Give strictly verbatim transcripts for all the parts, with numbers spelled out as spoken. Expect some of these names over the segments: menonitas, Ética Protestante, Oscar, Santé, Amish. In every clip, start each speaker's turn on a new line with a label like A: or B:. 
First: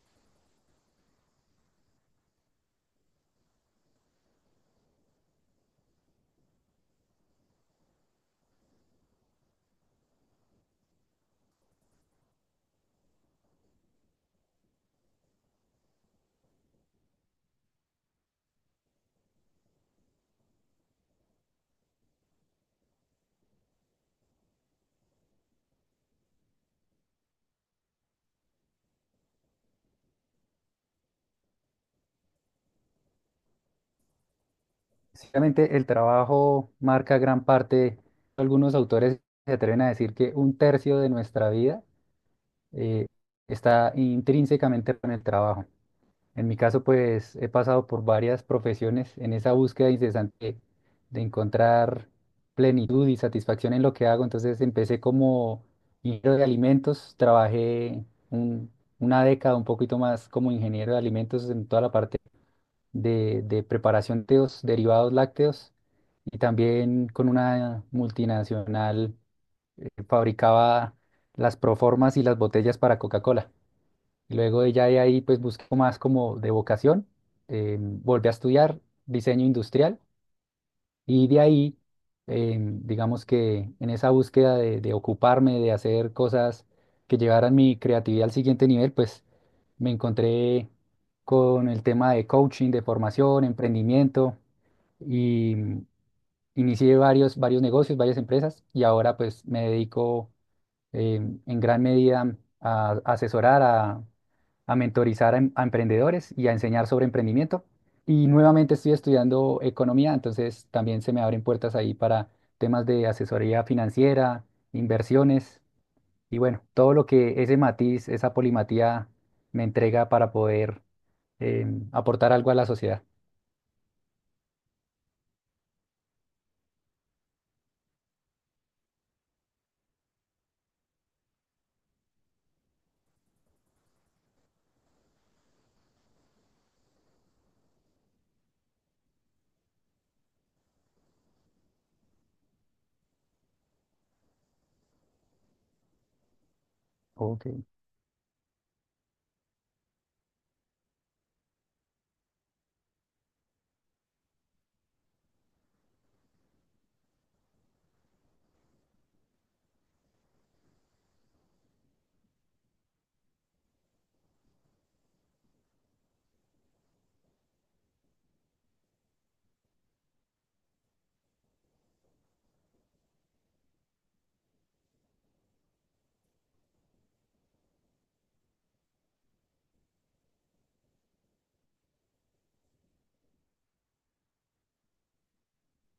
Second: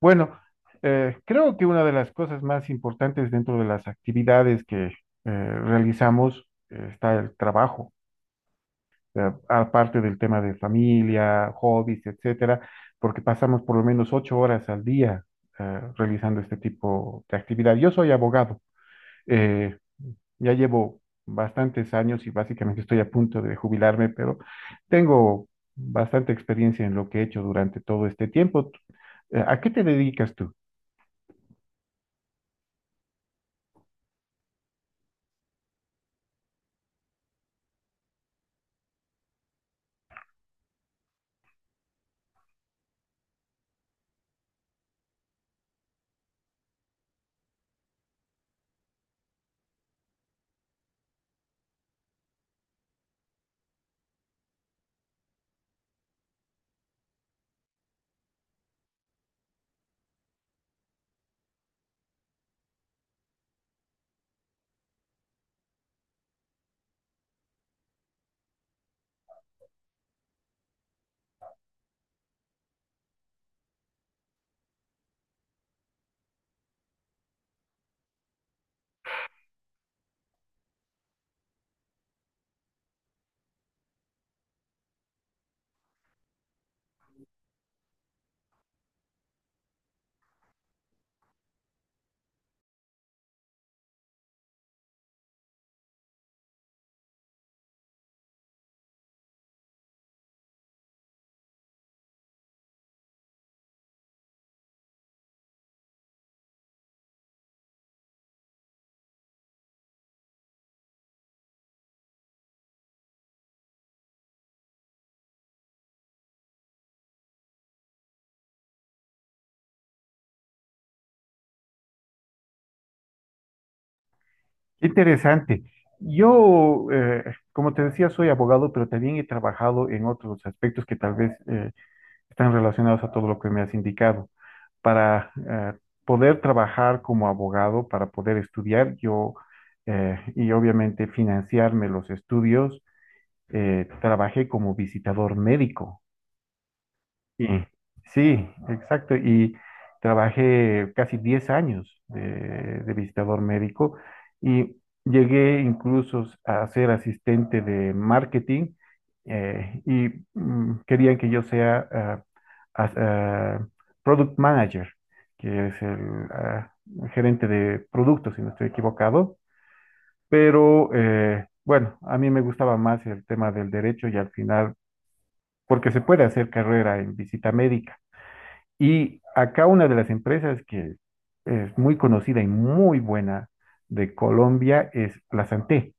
A: Bueno, eh, creo que una de las cosas más importantes dentro de las actividades que eh, realizamos eh, está el trabajo, eh, aparte del tema de familia, hobbies, etcétera, porque pasamos por lo menos ocho horas al día eh, realizando este tipo de actividad. Yo soy abogado, eh, ya llevo bastantes años y básicamente estoy a punto de jubilarme, pero tengo bastante experiencia en lo que he hecho durante todo este tiempo. Eh, ¿a qué te dedicas tú?
B: Básicamente, el trabajo marca gran parte. Algunos autores se atreven a decir que un tercio de nuestra vida eh, está intrínsecamente con el trabajo. En mi caso, pues he pasado por varias profesiones en esa búsqueda incesante de encontrar plenitud y satisfacción en lo que hago. Entonces empecé como ingeniero de alimentos, trabajé un- una década un poquito más como ingeniero de alimentos en toda la parte de, de preparación de los derivados lácteos y también con una multinacional eh, fabricaba las proformas y las botellas para Coca-Cola. Y luego ella de ahí pues buscó más como de vocación, eh, volvió a estudiar diseño industrial y de ahí, eh, digamos que en esa búsqueda de, de ocuparme, de hacer cosas que llevaran mi creatividad al siguiente nivel, pues me encontré con el tema de coaching, de formación, emprendimiento y mm, inicié varios, varios negocios, varias empresas y ahora pues me dedico eh, en gran medida a asesorar, a, a mentorizar a, em- a emprendedores y a enseñar sobre emprendimiento. Y nuevamente estoy estudiando economía, entonces también se me abren puertas ahí para temas de asesoría financiera, inversiones y bueno, todo lo que ese matiz, esa polimatía me entrega para poder em, aportar algo a la sociedad.
A: Qué interesante. Yo, eh, como te decía, soy abogado, pero también he trabajado en otros aspectos que tal vez eh, están relacionados a todo lo que me has indicado. Para eh, poder trabajar como abogado, para poder estudiar, yo eh, y obviamente financiarme los estudios, eh, trabajé como visitador médico.
B: Ok,
A: Sí, sí, exacto. Y trabajé casi diez años de, de visitador médico y llegué incluso a ser asistente de marketing eh, y mm, querían que yo sea ah, as- ah, product manager, que es el ah, gerente de productos, si no estoy equivocado. Pero eh, bueno, a mí me gustaba más el tema del derecho y al final, porque se puede hacer carrera en visita médica. Y acá una de las empresas que es muy conocida y muy buena de Colombia es la Santé,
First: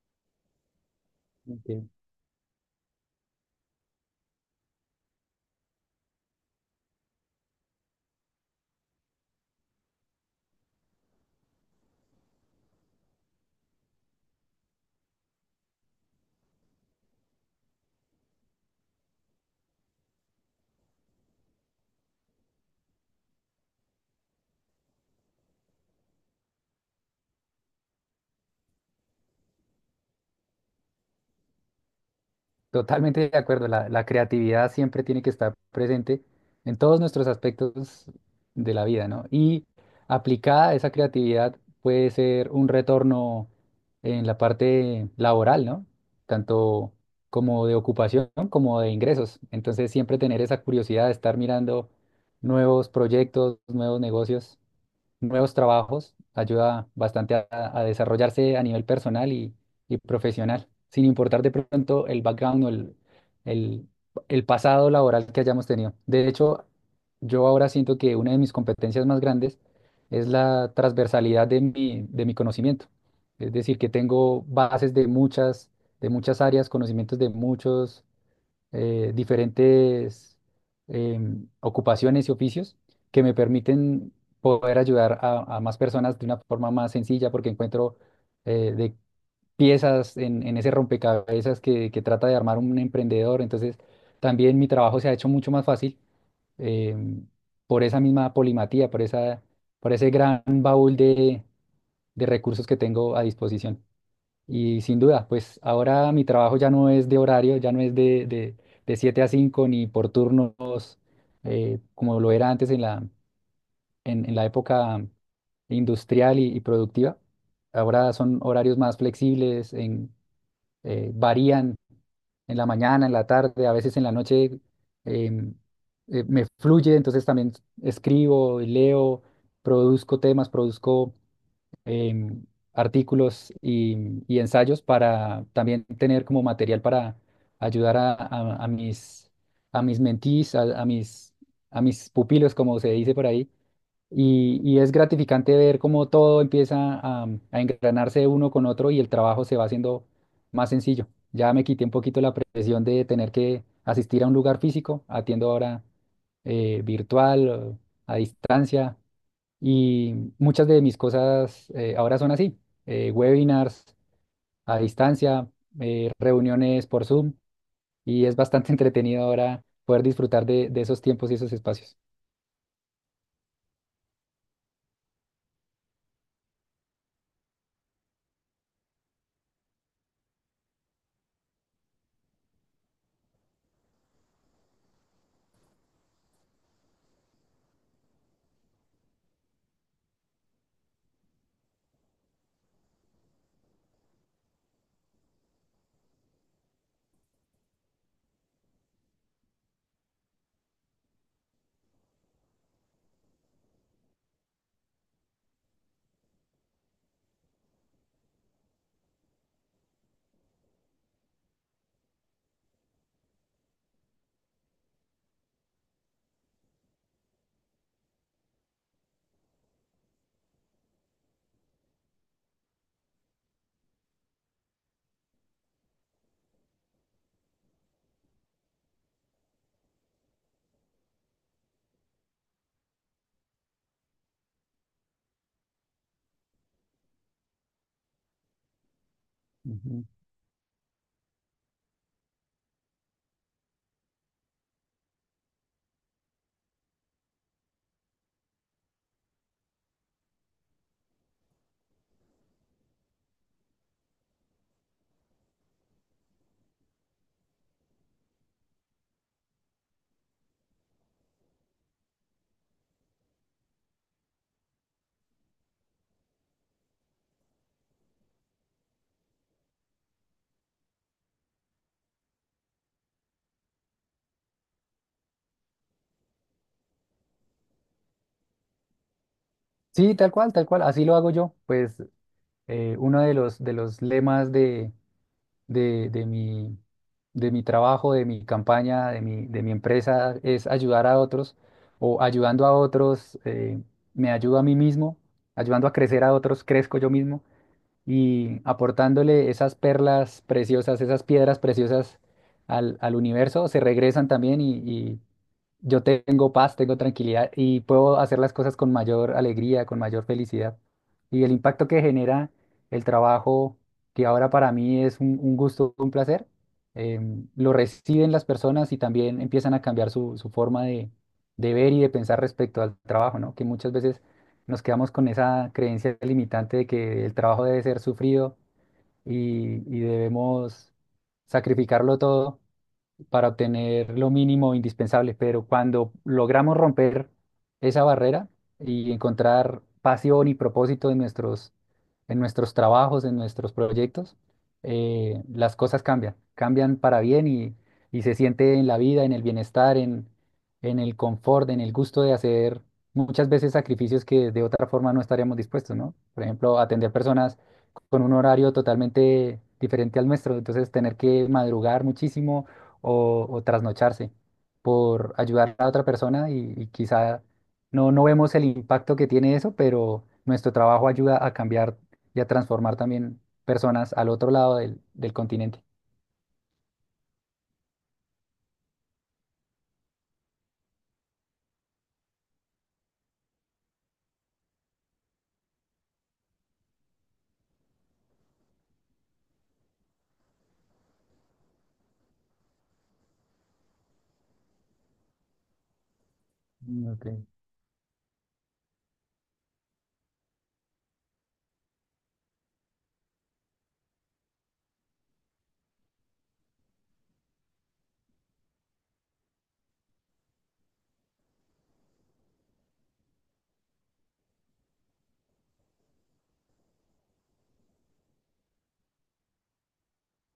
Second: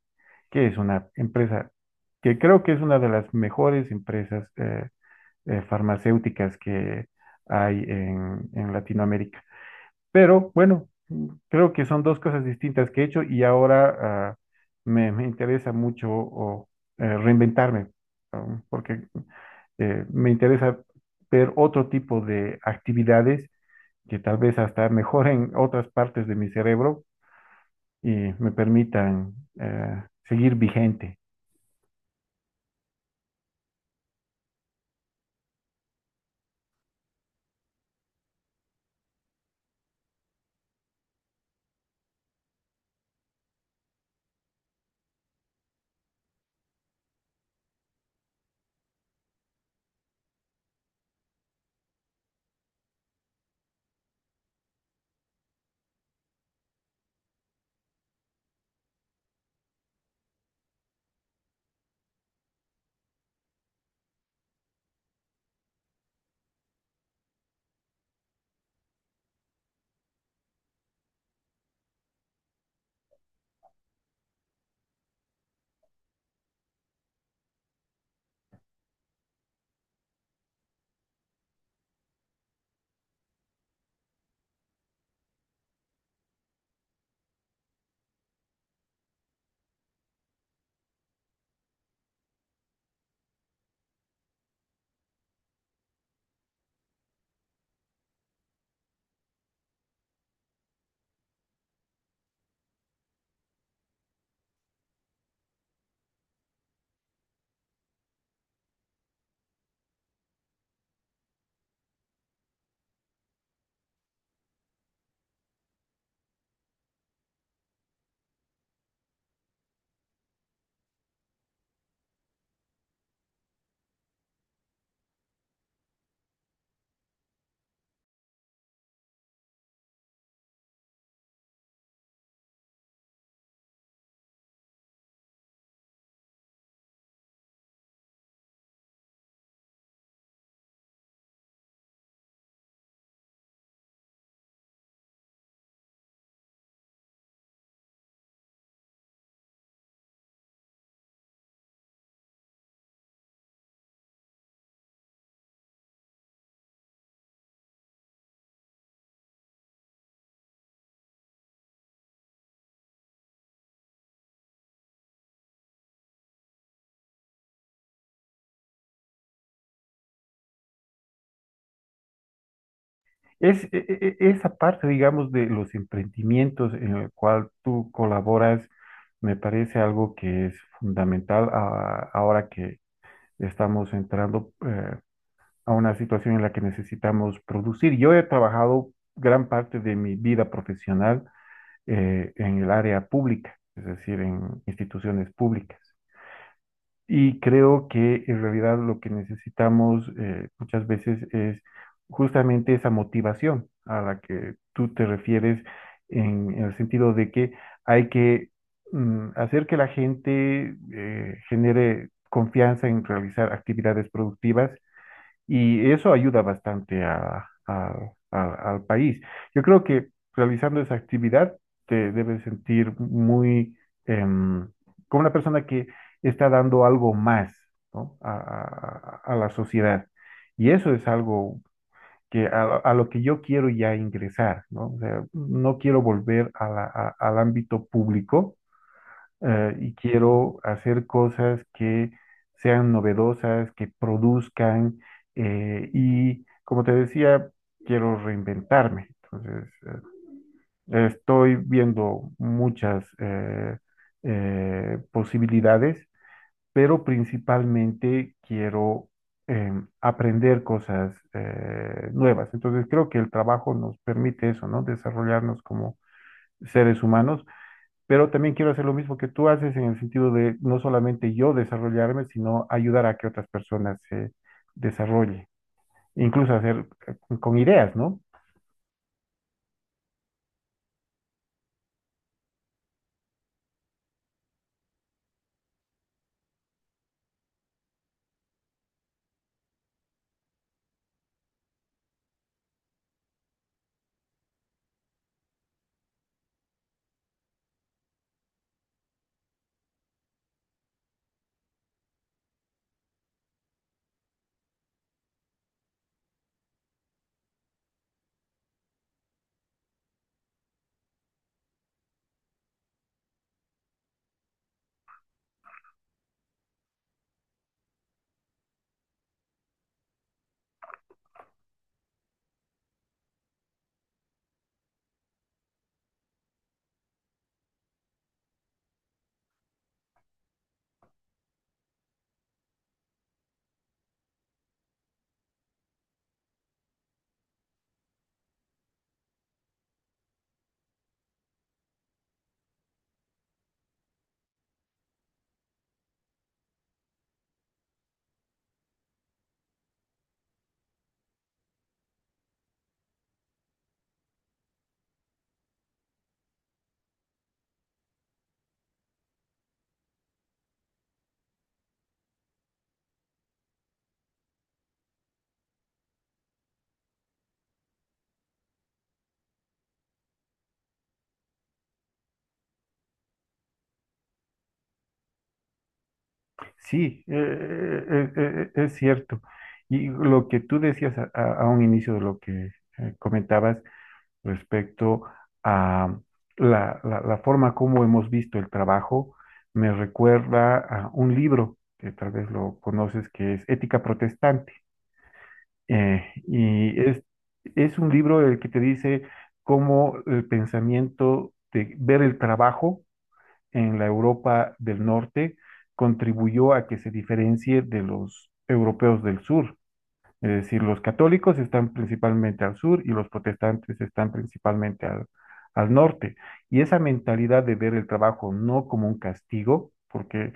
A: que es una empresa
B: entiendo.
A: que creo que es una de las mejores empresas eh, eh, farmacéuticas que hay en, en Latinoamérica. Pero bueno, creo que son dos cosas distintas que he hecho y ahora ah, me, me interesa mucho o, eh, reinventarme, um, porque eh, me interesa ver otro tipo de actividades que tal vez hasta mejoren otras partes de mi cerebro y me permitan eh, seguir vigente.
B: Totalmente de acuerdo, la, la creatividad siempre tiene que estar presente en todos nuestros aspectos de la vida, ¿no? Y aplicada esa creatividad puede ser un retorno en la parte laboral, ¿no? Tanto como de ocupación como de ingresos. Entonces siempre tener esa curiosidad de estar mirando nuevos proyectos, nuevos negocios nuevos trabajos, ayuda bastante a, a desarrollarse a nivel personal y, y profesional, sin importar de pronto el background o el, el, el pasado laboral que hayamos tenido. De hecho, yo ahora siento que una de mis competencias más grandes es la transversalidad de mi, de mi conocimiento. Es decir, que tengo bases de muchas, de muchas áreas, conocimientos de muchos eh, diferentes em, ocupaciones y oficios que me permiten poder ayudar a, a más personas de una forma más sencilla porque encuentro eh, de piezas en, en ese rompecabezas que, que trata de armar un emprendedor. Entonces, también mi trabajo se ha hecho mucho más fácil em, por esa misma polimatía, por esa, por ese gran baúl de de recursos que tengo a disposición. Y sin duda, pues ahora mi trabajo ya no es de horario, ya no es de, de, de siete a cinco ni por turnos eh, como lo era antes en la, en, en la época industrial y, y productiva. Ahora son horarios más flexibles, en, eh, varían en la mañana, en la tarde, a veces en la noche em, eh, me fluye, entonces también escribo, leo, produzco temas, produzco em, artículos y, y ensayos para también tener como material para ayudar a, a- a mis, a mis mentees, a, a mis, a mis pupilos, como se dice por ahí. Y, y es gratificante ver cómo todo empieza a, a engranarse uno con otro y el trabajo se va haciendo más sencillo. Ya me quité un poquito la presión de tener que asistir a un lugar físico, atiendo ahora eh, virtual, a distancia. Y muchas de mis cosas eh, ahora son así, eh, webinars a distancia, eh, reuniones por Zoom, y es bastante entretenido ahora poder disfrutar de, de esos tiempos y esos espacios.
A: Es e- e- e- esa parte, digamos, de los emprendimientos en el cual tú colaboras, me parece algo que es fundamental a- ahora que estamos entrando eh, a una situación en la que necesitamos producir. Yo he trabajado gran parte de mi vida profesional eh, en el área pública, es decir, en instituciones públicas. Y creo que en realidad lo que necesitamos eh, muchas veces es justamente esa motivación a la que tú te refieres en, en el sentido de que hay que mm, hacer que la gente eh, genere confianza en realizar actividades productivas y eso ayuda bastante a- a- a- al país. Yo creo que realizando esa actividad te debes sentir muy em, como una persona que está dando algo más, ¿no?, a, a- a- la sociedad. Y eso es algo que a, a lo que yo quiero ya ingresar, ¿no? O sea, no quiero volver a la- a- al ámbito público eh, y
B: Ujú.
A: quiero hacer cosas que sean novedosas, que produzcan eh, y, como te decía, quiero reinventarme. Entonces, eh, estoy viendo muchas eh, eh, posibilidades, pero principalmente quiero em, aprender cosas eh, nuevas. Entonces, creo que el trabajo nos permite eso, ¿no? Desarrollarnos como seres humanos, pero también quiero hacer lo mismo que tú haces en el sentido de no solamente yo desarrollarme, sino ayudar a que otras personas se desarrollen, incluso hacer eh, con ideas, ¿no?
B: Sí, tal cual, tal cual, así lo hago yo. Pues eh, uno de los, de los lemas de, de, de mi, de mi trabajo, de mi campaña, de mi, de mi empresa es ayudar a otros o ayudando a otros, eh, me ayudo a mí mismo, ayudando a crecer a otros, crezco yo mismo. Y aportándole esas perlas preciosas, esas piedras preciosas al, al universo, se regresan también y, y yo tengo paz, tengo tranquilidad y puedo hacer las cosas con mayor alegría, con mayor felicidad. Y el impacto que genera el trabajo, que ahora para mí es un, un gusto, un placer, em, lo reciben las personas y también empiezan a cambiar su, su forma de, de ver y de pensar respecto al trabajo, ¿no? Que muchas veces nos quedamos con esa creencia limitante de que el trabajo debe ser sufrido y, y debemos sacrificarlo todo para obtener lo mínimo indispensable, pero cuando logramos romper esa barrera y encontrar pasión y propósito en nuestros, en nuestros trabajos, en nuestros proyectos, eh, las cosas cambian, cambian para bien y, y se siente en la vida, en el bienestar, en, en el confort, en el gusto de hacer muchas veces sacrificios que de otra forma no estaríamos dispuestos, ¿no? Por ejemplo, atender personas con un horario totalmente diferente al nuestro, entonces tener que madrugar muchísimo o, o trasnocharse por ayudar a otra persona y, y quizá no, no vemos el impacto que tiene eso, pero nuestro trabajo ayuda a cambiar y a transformar también personas al otro lado del, del continente.
A: Sí, eh, eh, eh, eh, es cierto. Y lo que tú decías a, a- a un inicio de lo que eh, comentabas respecto a la, la- la forma como hemos visto el trabajo, me recuerda a un libro que tal vez lo conoces, que es Ética Protestante. Eh, y
B: Mm,
A: es,
B: ok.
A: es un libro el que te dice cómo el pensamiento de ver el trabajo en la Europa del Norte contribuyó a que se diferencie de los europeos del sur. Es decir, los católicos están principalmente al sur y los protestantes están principalmente al, al norte. Y esa mentalidad de ver el trabajo no como un castigo, porque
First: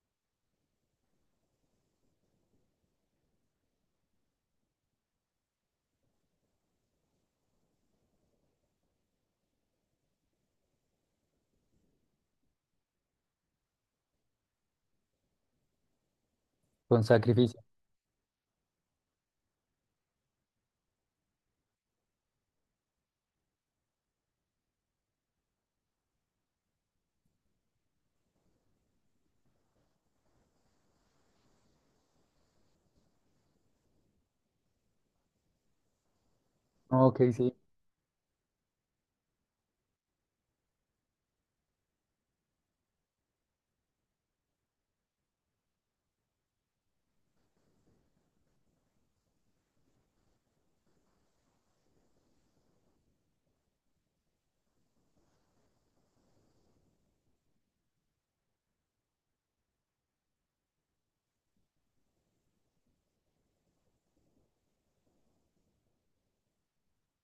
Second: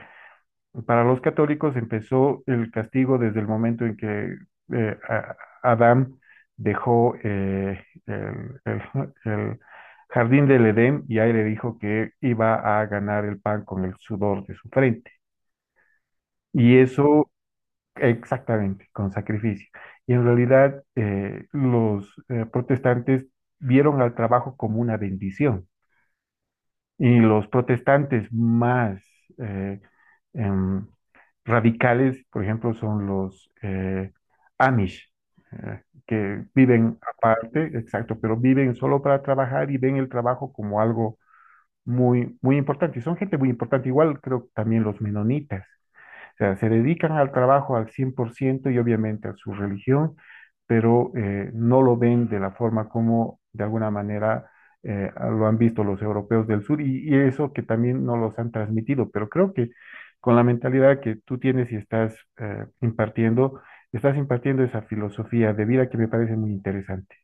A: para los católicos empezó el castigo desde el momento en que eh, a- Adán dejó eh, el, el- el jardín del Edén y ahí le dijo que iba a ganar el pan con el sudor de su frente. Y
B: con
A: eso
B: sacrificio.
A: exactamente, con sacrificio. Y en realidad eh, los eh, protestantes vieron al trabajo como una bendición. Y los protestantes más eh, em, radicales, por ejemplo, son los eh, Amish, eh, que viven
B: Ok, sí.
A: aparte, exacto, pero viven solo para trabajar y ven el trabajo como algo muy, muy importante. Y son gente muy importante, igual creo que también los menonitas. O sea, se dedican al trabajo al cien por ciento y obviamente a su religión, pero eh, no lo ven de la forma como de alguna manera eh, lo han visto los europeos del sur y, y eso que también no los han transmitido. Pero creo que con la mentalidad que tú tienes y estás eh, impartiendo, estás impartiendo esa filosofía de vida que me parece muy interesante.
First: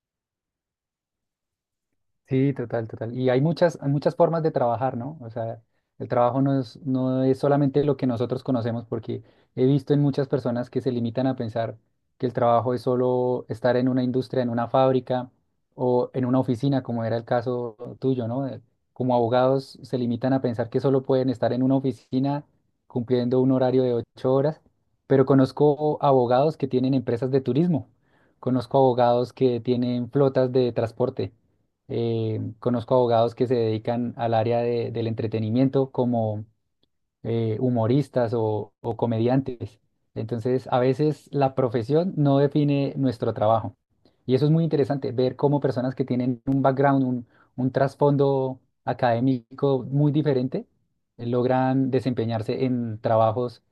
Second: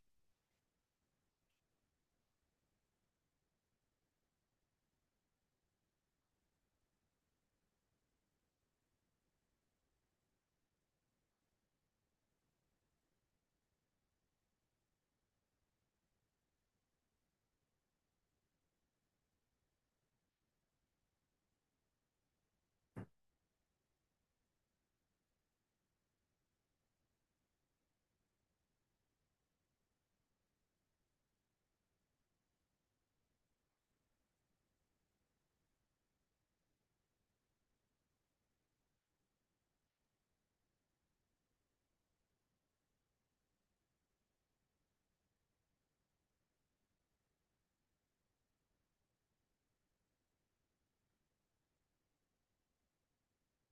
B: Sí, total, total. Y hay muchas, hay muchas formas de trabajar, ¿no? O sea, el trabajo no es, no es solamente lo que nosotros conocemos, porque he visto en muchas personas que se limitan a pensar que el trabajo es solo estar en una industria, en una fábrica o en una oficina, como era el caso tuyo, ¿no? Eh, Como abogados se limitan a pensar que solo pueden estar en una oficina cumpliendo un horario de ocho horas, pero conozco abogados que tienen empresas de turismo, conozco abogados que tienen flotas de transporte eh, conozco abogados que se dedican al área de- del entretenimiento, como eh, humoristas o, o comediantes. Entonces, a veces la profesión no define nuestro trabajo. Y eso es muy interesante, ver cómo personas que tienen un background, un, un trasfondo académico muy diferente, eh, logran desempeñarse en trabajos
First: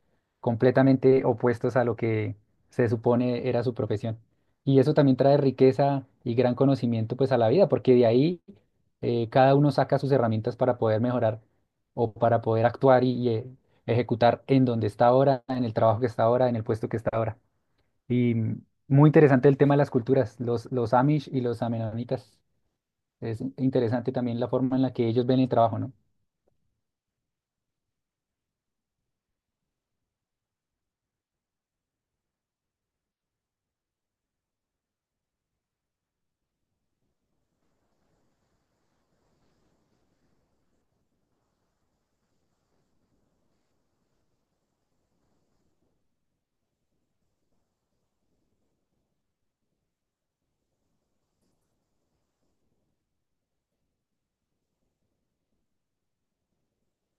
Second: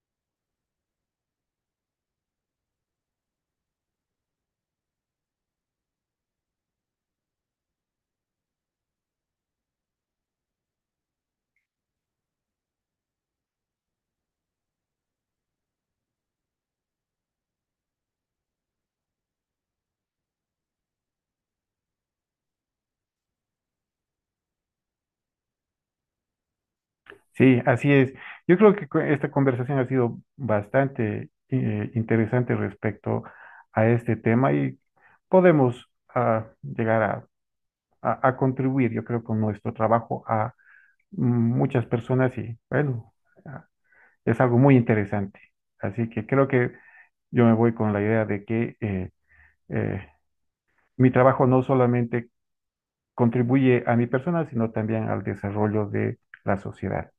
B: completamente opuestos a lo que se supone era su profesión. Y eso también trae riqueza y gran conocimiento pues a la vida, porque de ahí eh, cada uno saca sus herramientas para poder mejorar o para poder actuar y, y, eh, ejecutar en donde está ahora, en el trabajo que está ahora, en el puesto que está ahora. Y mm, muy interesante el tema de las culturas, los, los Amish y los Amenonitas. Es interesante también la forma en la que ellos ven el trabajo, ¿no?
A: Sí, así es. Yo creo que cu- esta conversación ha sido bastante eh, interesante respecto a este tema y podemos ah, llegar a, a- a contribuir, yo creo, con nuestro trabajo a mm, muchas personas y bueno, ah, es algo muy interesante. Así que creo que yo me voy con la idea de que eh, eh, mi trabajo no solamente contribuye a mi persona, sino también al desarrollo de la sociedad.